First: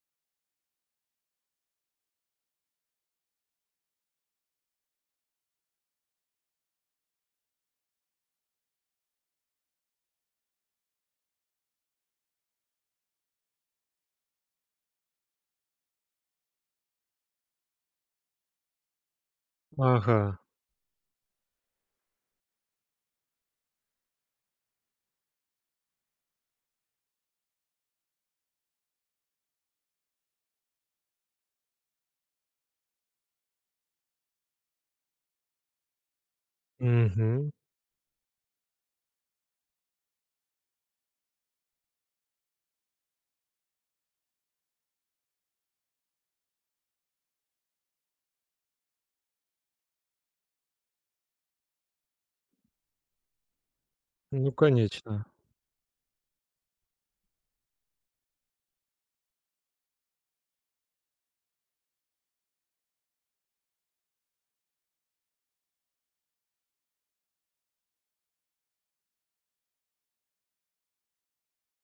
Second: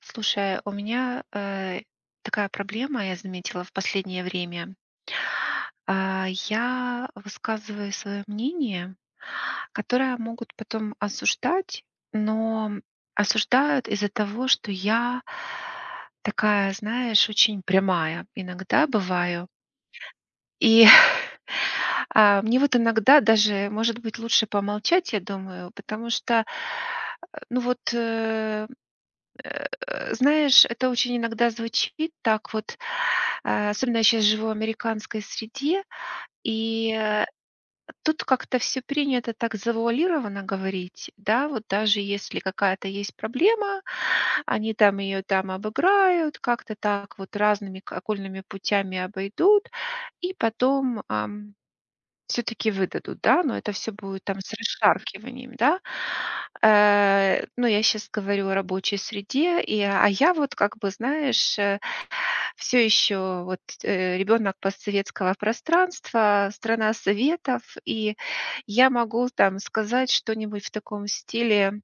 Слушай, у меня такая проблема, я заметила в последнее время. Я высказываю свое мнение, которое могут потом осуждать, но осуждают из-за того, что я такая, знаешь, очень прямая иногда бываю. Ага. И мне вот иногда даже, может быть, лучше помолчать, я думаю, потому что, знаешь, это очень иногда звучит так вот, особенно я щас живу в американской среде, и Мгм. тут как-то все принято так завуалированно говорить, да, вот даже если какая-то есть проблема, они там ее там обыграют, как-то так вот разными к окольными путями обойдут, и потом, все таки выдадут, да, но это все будет там Ну, с конечно. расшаркиванием, да. Ну, я сейчас говорю о рабочей среде, и я вот как бы, знаешь, все еще вот, ребенок постсоветского пространства, страна советов, и я могу там сказать что-нибудь в таком стиле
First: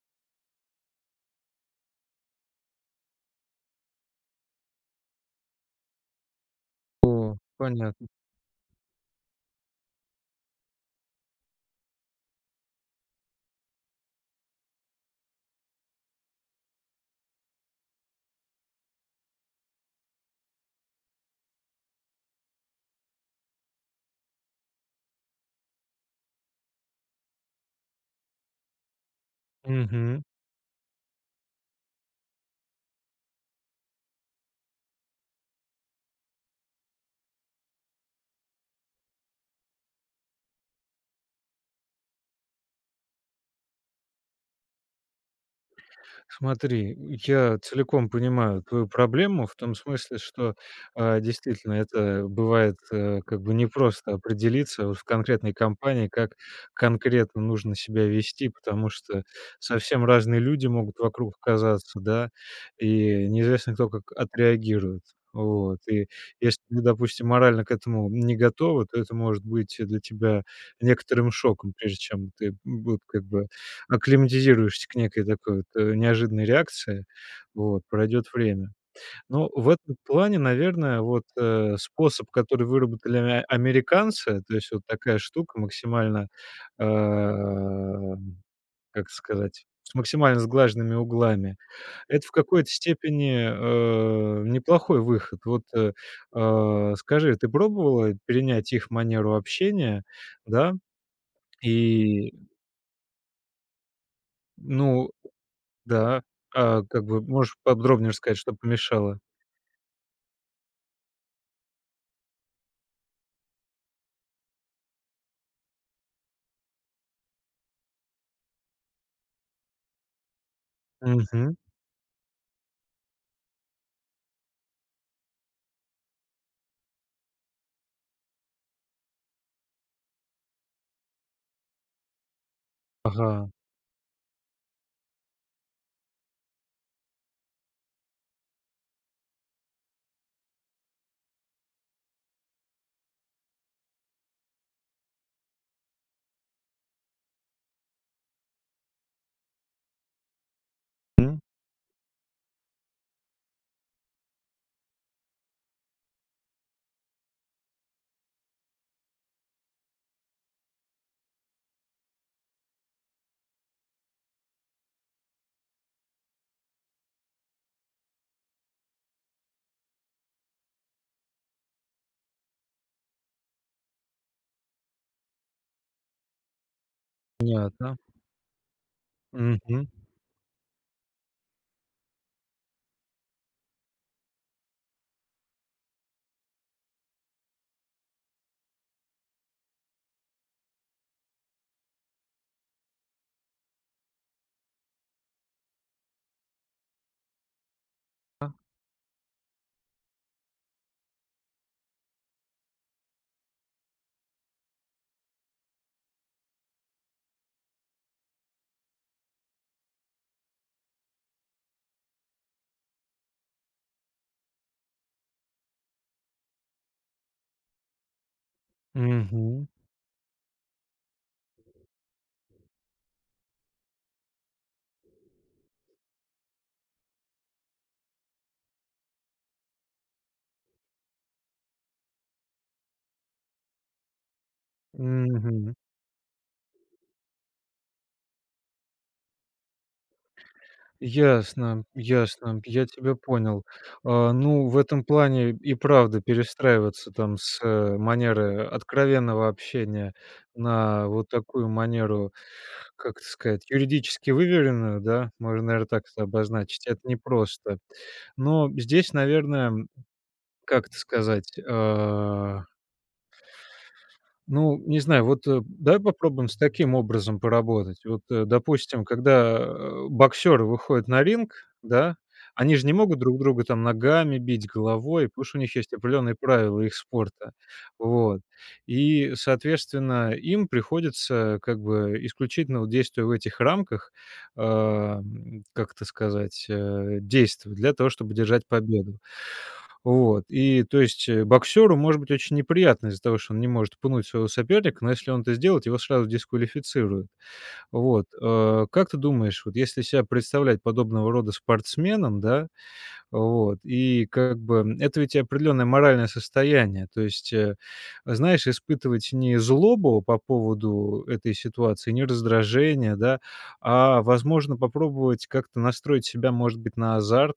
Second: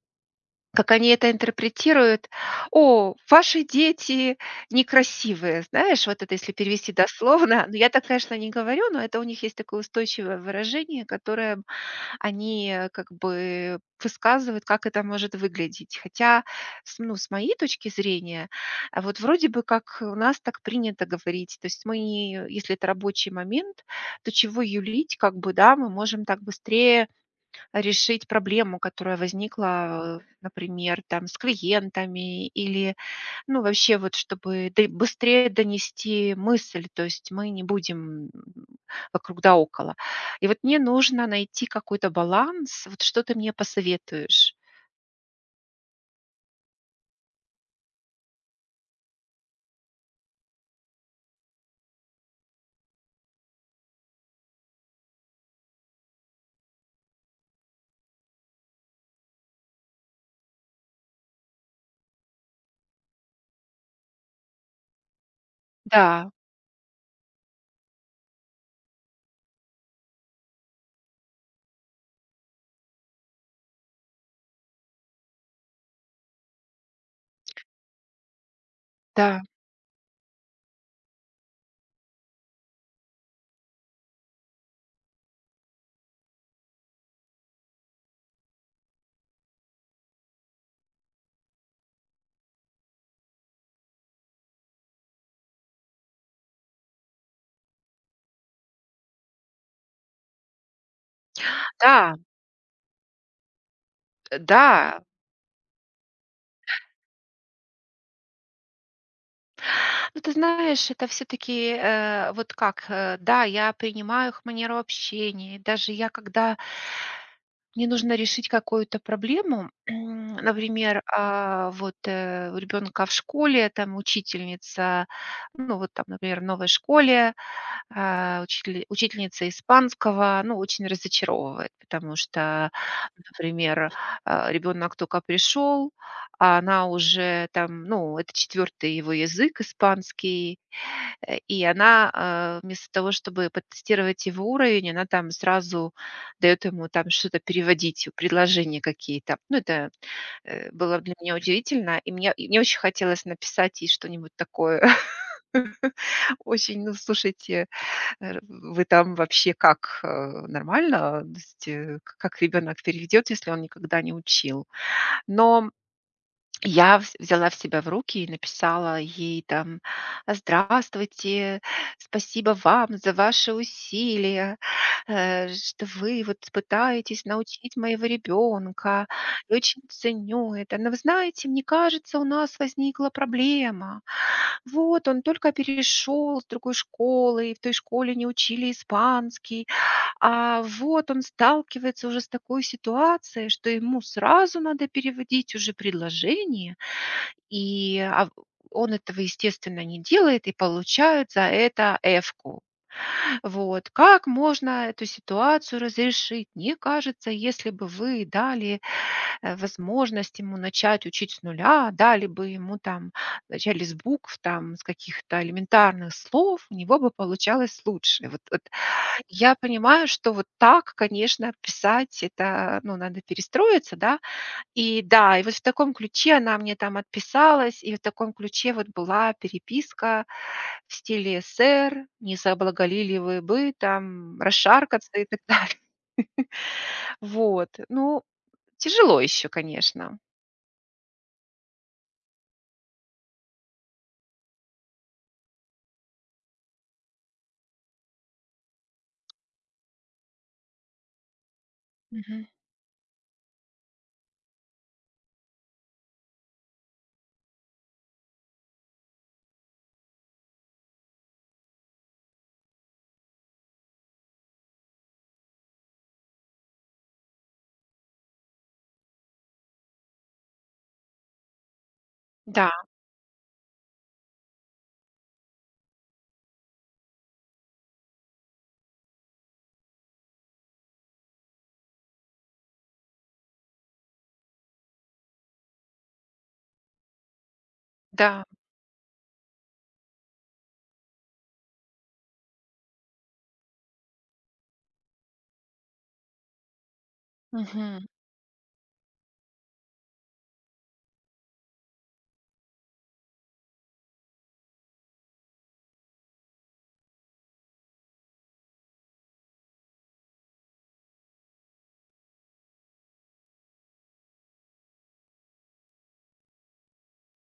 как они это интерпретируют: "О, ваши дети некрасивые". Знаешь, вот это если перевести О, дословно. Ну, я так, понятно. конечно, не говорю, но это у них есть такое устойчивое выражение, которое они, как бы высказывают, как это может выглядеть. Хотя, с ну, с моей точки зрения, вот вроде бы как у нас так принято говорить. То есть мы, не, если это рабочий момент, то чего юлить, как бы, да, мы можем так быстрее решить проблему, которая возникла, Мгм. Например, там с клиентами или, ну, вообще вот, чтобы ды быстрее донести мысль, то есть мы не будем, вокруг да около. И вот мне нужно найти какой-то баланс. Вот что ты мне посоветуешь? Смотри, я целиком понимаю твою проблему в том смысле, что, действительно, это бывает, как бы непросто определиться вот в конкретной компании, как конкретно нужно себя вести, потому что совсем разные люди могут вокруг оказаться, да, и неизвестно, кто как отреагирует. Вот. И Да, если ты, допустим, морально к этому не готова, то это может быть для тебя некоторым шоком, прежде чем ты, вот как бы акклиматизируешься к некой такой вот, неожиданной реакции. Вот, пройдет время. да, Но в этом плане, наверное, вот, способ, который выработали американцы, то есть вот такая штука максимально, э, как сказать, с максимально сглаженными углами. Это в какой-то степени, неплохой выход. Вот, скажи, ты пробовала перенять их манеру общения, да? да, И, э, да. ну, да, а как бы можешь подробнее рассказать, что помешало? Ну, ты знаешь, это все таки вот как, да, я принимаю их манеру общения. И даже я когда мне нужно решить какую-то проблему, например, Мгм. У ребенка в школе, там учительница, ну вот там, например, в новой школе, учительница испанского, ну, очень разочаровывает, потому что, Ага. например, ребенок только пришел, а она уже там, ну, это четвертый его язык испанский. И она вместо того, чтобы потестировать его уровень, она там сразу даёт ему там что-то переводить, предложения какие-то. Ну, это, было для меня М. удивительно, и мне очень хотелось написать ей что-нибудь такое. Очень: "Ну, слушайте, э, вы там вообще как, нормально? То есть, э, к как ребёнок переведёт, если он никогда не учил?" Но я вз взяла в себя в руки и написала ей там: "Здравствуйте, спасибо вам за ваши усилия, что вы вот пытаетесь научить Понятно. моего ребенка. Я очень Мгм. ценю это. Но вы знаете, мне кажется, у нас возникла проблема. Вот он только перешел с другой школы, и в той школе не учили испанский, а вот он сталкивается уже с такой ситуацией, что ему сразу надо переводить уже предложение и, а, в он этого, естественно, не делает и получает за это эфку. Вот. Как можно эту ситуацию разрешить? Мне кажется, если бы вы дали, возможность ему начать учить с нуля, дали бы ему там начали с букв, там, с каких-то элементарных слов, у него бы получалось лучше. Вот я Мгм. понимаю, что вот так, конечно, писать- это, ну, надо перестроиться, да, и да, и вот в таком ключе она мне там отписалась, и в таком ключе вот была переписка в стиле: "Сэр, не соблаголили вы бы там расшаркаться?" И так Мгм. далее. Вот. Ну, тяжело еще, конечно. Ясно, ясно, я тебя понял. А, ну, в этом плане и правда перестраиваться там с, манеры откровенного общения на вот такую манеру, Мгм. как это сказать, юридически выверенную, да, можно, наверное, так это обозначить, это непросто. Но здесь, наверное, как это сказать? Ну, не знаю, вот, давай попробуем с таким образом поработать. Вот, допустим, когда, боксеры выходят на ринг, да, Да, они же не могут друг друга там ногами бить, головой, потому что у них есть определенные правила их спорта. Вот. И, соответственно, им приходится как бы исключительно вот действуя в этих рамках, как это сказать, действовать для того, чтобы да. держать победу. Вот. И то есть, боксеру может быть очень неприятно из-за того, что он не может пнуть своего соперника, но если он это сделает, его сразу дисквалифицируют. Мгм. Вот. Как ты думаешь, вот если себя представлять подобного рода спортсменом, да, вот, и как бы, это ведь определенное моральное состояние, то есть, знаешь, испытывать не злобу по поводу этой ситуации, не раздражение, да, а, возможно, попробовать как-то настроить себя, может быть, на азарт,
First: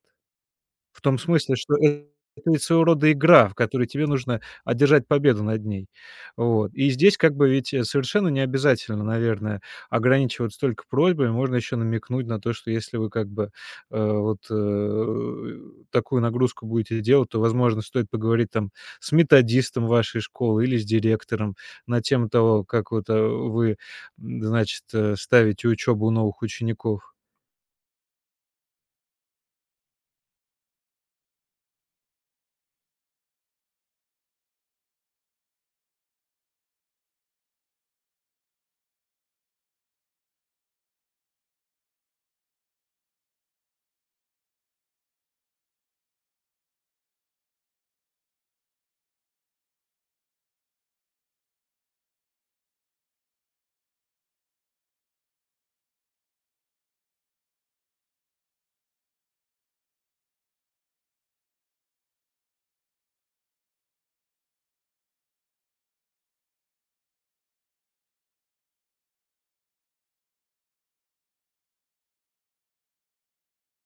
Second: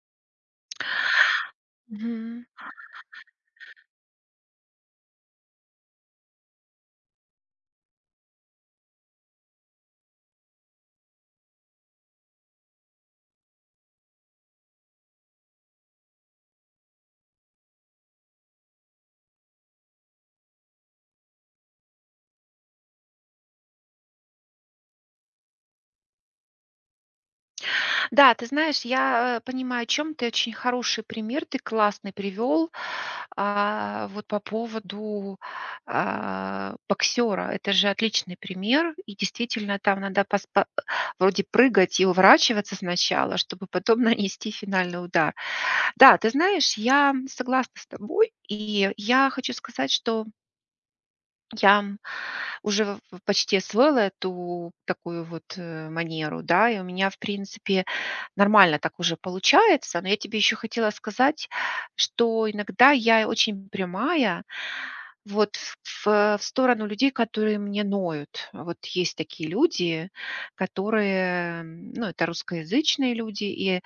в том смысле, что Мгм. это ведь своего рода игра, в которой тебе нужно одержать победу над ней. Вот. И здесь как бы ведь, совершенно не обязательно, наверное, ограничиваться только просьбами. Можно еще намекнуть на то, что если вы как бы, вот, такую нагрузку будете делать, то, возможно, стоит поговорить там с методистом вашей школы или с директором на тему того, как вот, вы, значит, ставите учебу у новых учеников. Да, ты знаешь, я, понимаю, о чем ты. Очень хороший пример ты классный привел вот по поводу, боксёра. Это же отличный пример. И действительно, там надо пос па вроде прыгать и уворачиваться сначала, чтобы потом нанести финальный удар. Да, ты знаешь, я согласна с тобой, и я хочу сказать, что я уже в почти освоила эту такую вот, манеру, да, и у меня, в принципе, нормально так уже получается. Но я тебе еще хотела сказать, что иногда я очень прямая вот в сторону людей, которые мне ноют. Вот есть такие люди, которые, ну, это русскоязычные люди, и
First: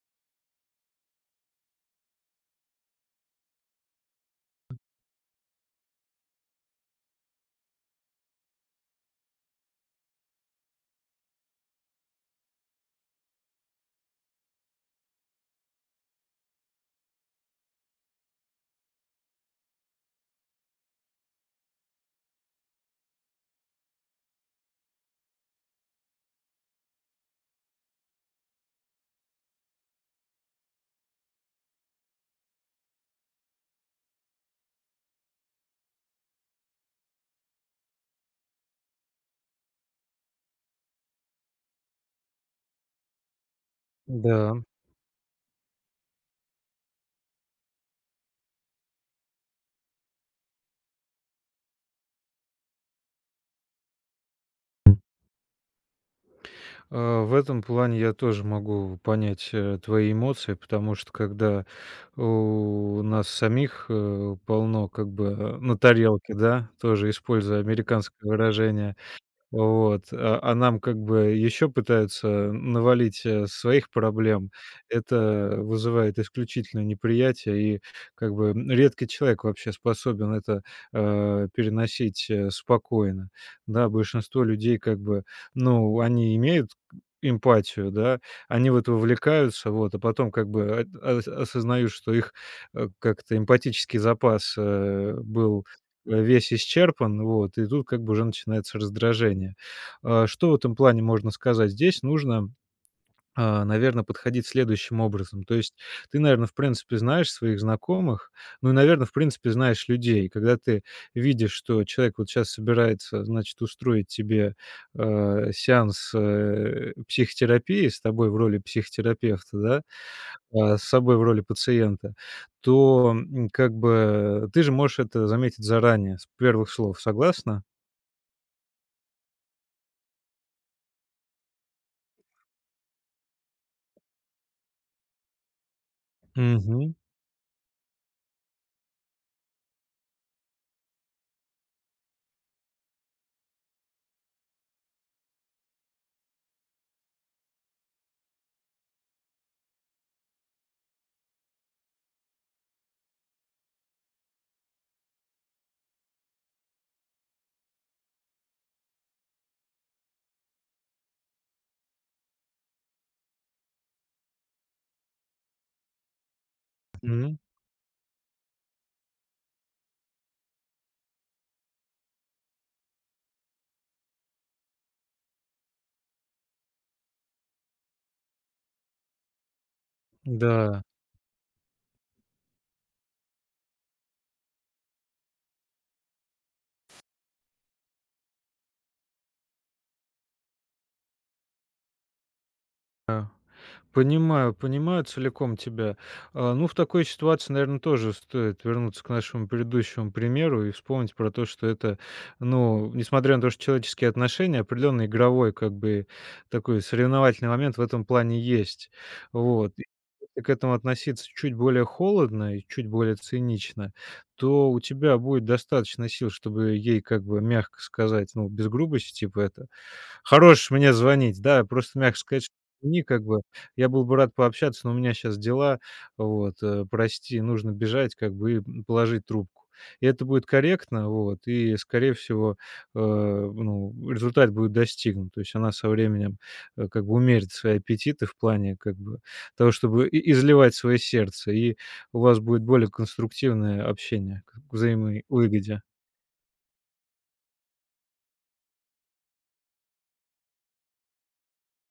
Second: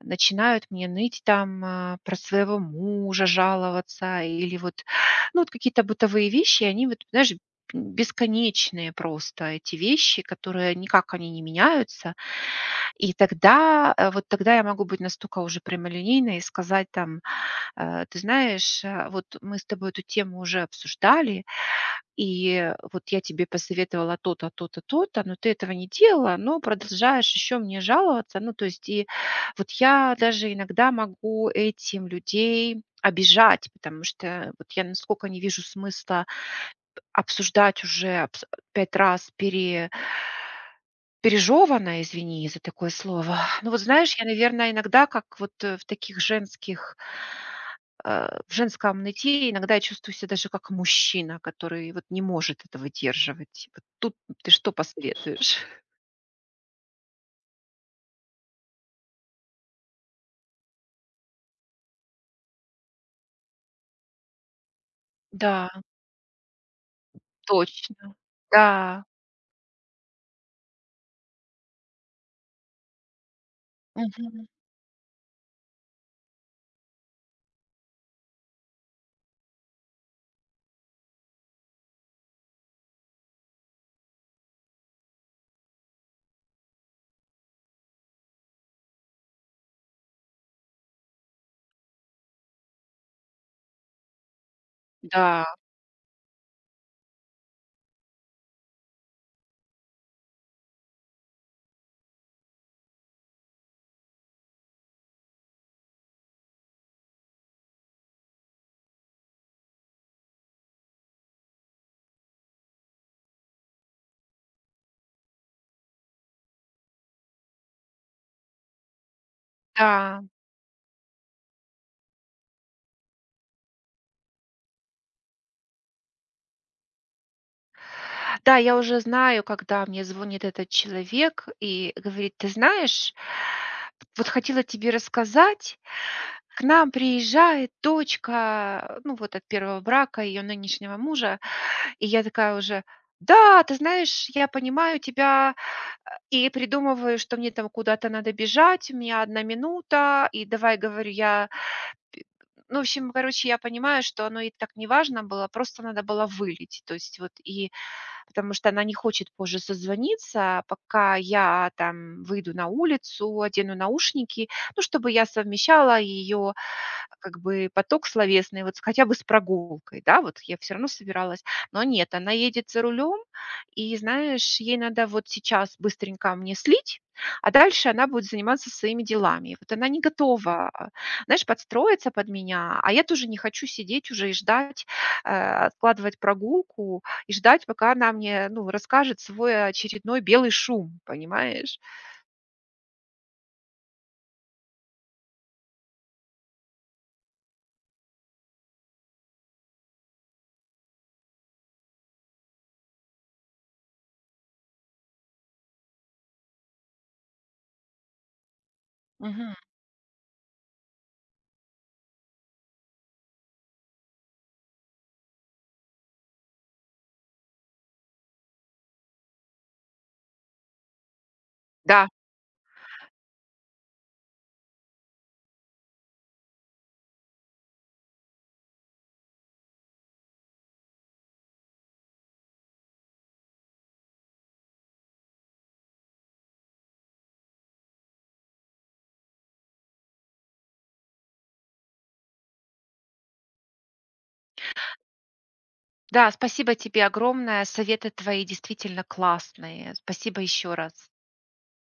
начинают мне ныть там, про своего мужа жаловаться или вот, ну, вот какие-то бытовые вещи, они вот, знаешь, бесконечные просто эти вещи, которые никак они не меняются. И тогда, вот тогда я могу быть настолько уже прямолинейной и сказать там: " ты знаешь, вот мы с тобой эту тему уже обсуждали, и вот я тебе посоветовала то-то, то-то, то-то, но ты этого не делала, но продолжаешь еще мне жаловаться. Ну, то есть, и вот я даже иногда могу этим людей обижать, потому что вот я насколько не вижу смысла обсуждать уже пять раз пере, пережеванное, извини за такое слово. Ну вот знаешь, я, Да. наверное, иногда как вот в таких женских в женском нытье иногда я чувствую себя даже как мужчина, который вот не может это выдерживать. Вот тут ты что посоветуешь? В этом плане я тоже могу понять, твои эмоции, потому что когда у нас самих, полно как бы Да, на тарелке, да, тоже используя точно. американское выражение, Да. вот, а нам как бы еще пытаются навалить, своих Мгм. проблем. Это вызывает исключительное неприятие, и как бы, редкий человек вообще способен это, переносить, спокойно. Да, большинство людей как бы, ну, они имеют эмпатию, да, они в это вовлекаются, вот, а потом как бы от ос осознают, что их, как-то эмпатический запас, Да, был, весь исчерпан, вот, и тут как бы уже начинается раздражение. А, что в этом плане можно сказать? Здесь нужно, наверное, подходить следующим образом. То есть ты, наверное, в принципе, знаешь своих знакомых, ну и, наверное, в принципе, знаешь людей. Когда ты видишь, что человек вот сейчас собирается, значит, устроить тебе, сеанс, психотерапии с тобой в роли психотерапевта, да, да. а, с собой в роли пациента, то, как бы ты же можешь это заметить заранее, с первых слов. Согласна? Да, я уже знаю, когда мне звонит этот человек и говорит: "Ты знаешь, вот хотела тебе рассказать, к нам Мгм. приезжает дочка, ну, вот от первого брака ее нынешнего мужа". И я такая уже: "Да, ты знаешь, я понимаю тебя". И придумываю, что мне там куда-то надо бежать, у меня одна минута, и давай, говорю, я ну, в общем, короче, я понимаю, что оно и так не важно было, просто надо было вылить. То есть вот и потому что она не хочет позже созвониться, а пока я там выйду на улицу, одену наушники, ну, чтобы я совмещала ее Мгм. как бы поток словесный, вот с хотя бы с прогулкой, да, вот я все равно собиралась. Но нет, она едет за рулем, и, знаешь, ей надо вот сейчас быстренько мне слить, а дальше она будет заниматься своими делами. И вот она не готова, Да. Знаешь, подстроиться под меня, а я тоже не хочу сидеть уже и ждать, э, откладывать прогулку и ждать, пока она мне, ну, расскажет свой очередной белый шум, понимаешь? Понимаю, понимаю целиком тебя. А, ну, в такой ситуации, наверное, тоже стоит вернуться к нашему предыдущему примеру и вспомнить про то, что это, ну, несмотря на то, что человеческие отношения, определенный игровой, как бы, такой соревновательный момент в этом плане есть. Мгм. Вот. И если к этому относиться чуть более холодно и чуть более цинично, то у тебя будет достаточно сил, чтобы ей, как бы, мягко сказать, ну, без грубости, типа, это хорош мне звонить. Да, просто Да. мягко сказать, что извини, как бы. Я был бы рад пообщаться, но у меня сейчас дела. Вот, прости, нужно бежать, как бы, и, положить трубку. И это будет корректно, вот, и, скорее всего, ну, результат будет достигнут. То есть она со временем, как бы умерит свои аппетиты в плане, как бы, того, чтобы и изливать свое сердце, и у вас будет более конструктивное общение к взаимовыгоде. Да, спасибо тебе огромное. Советы твои действительно классные. Спасибо еще раз.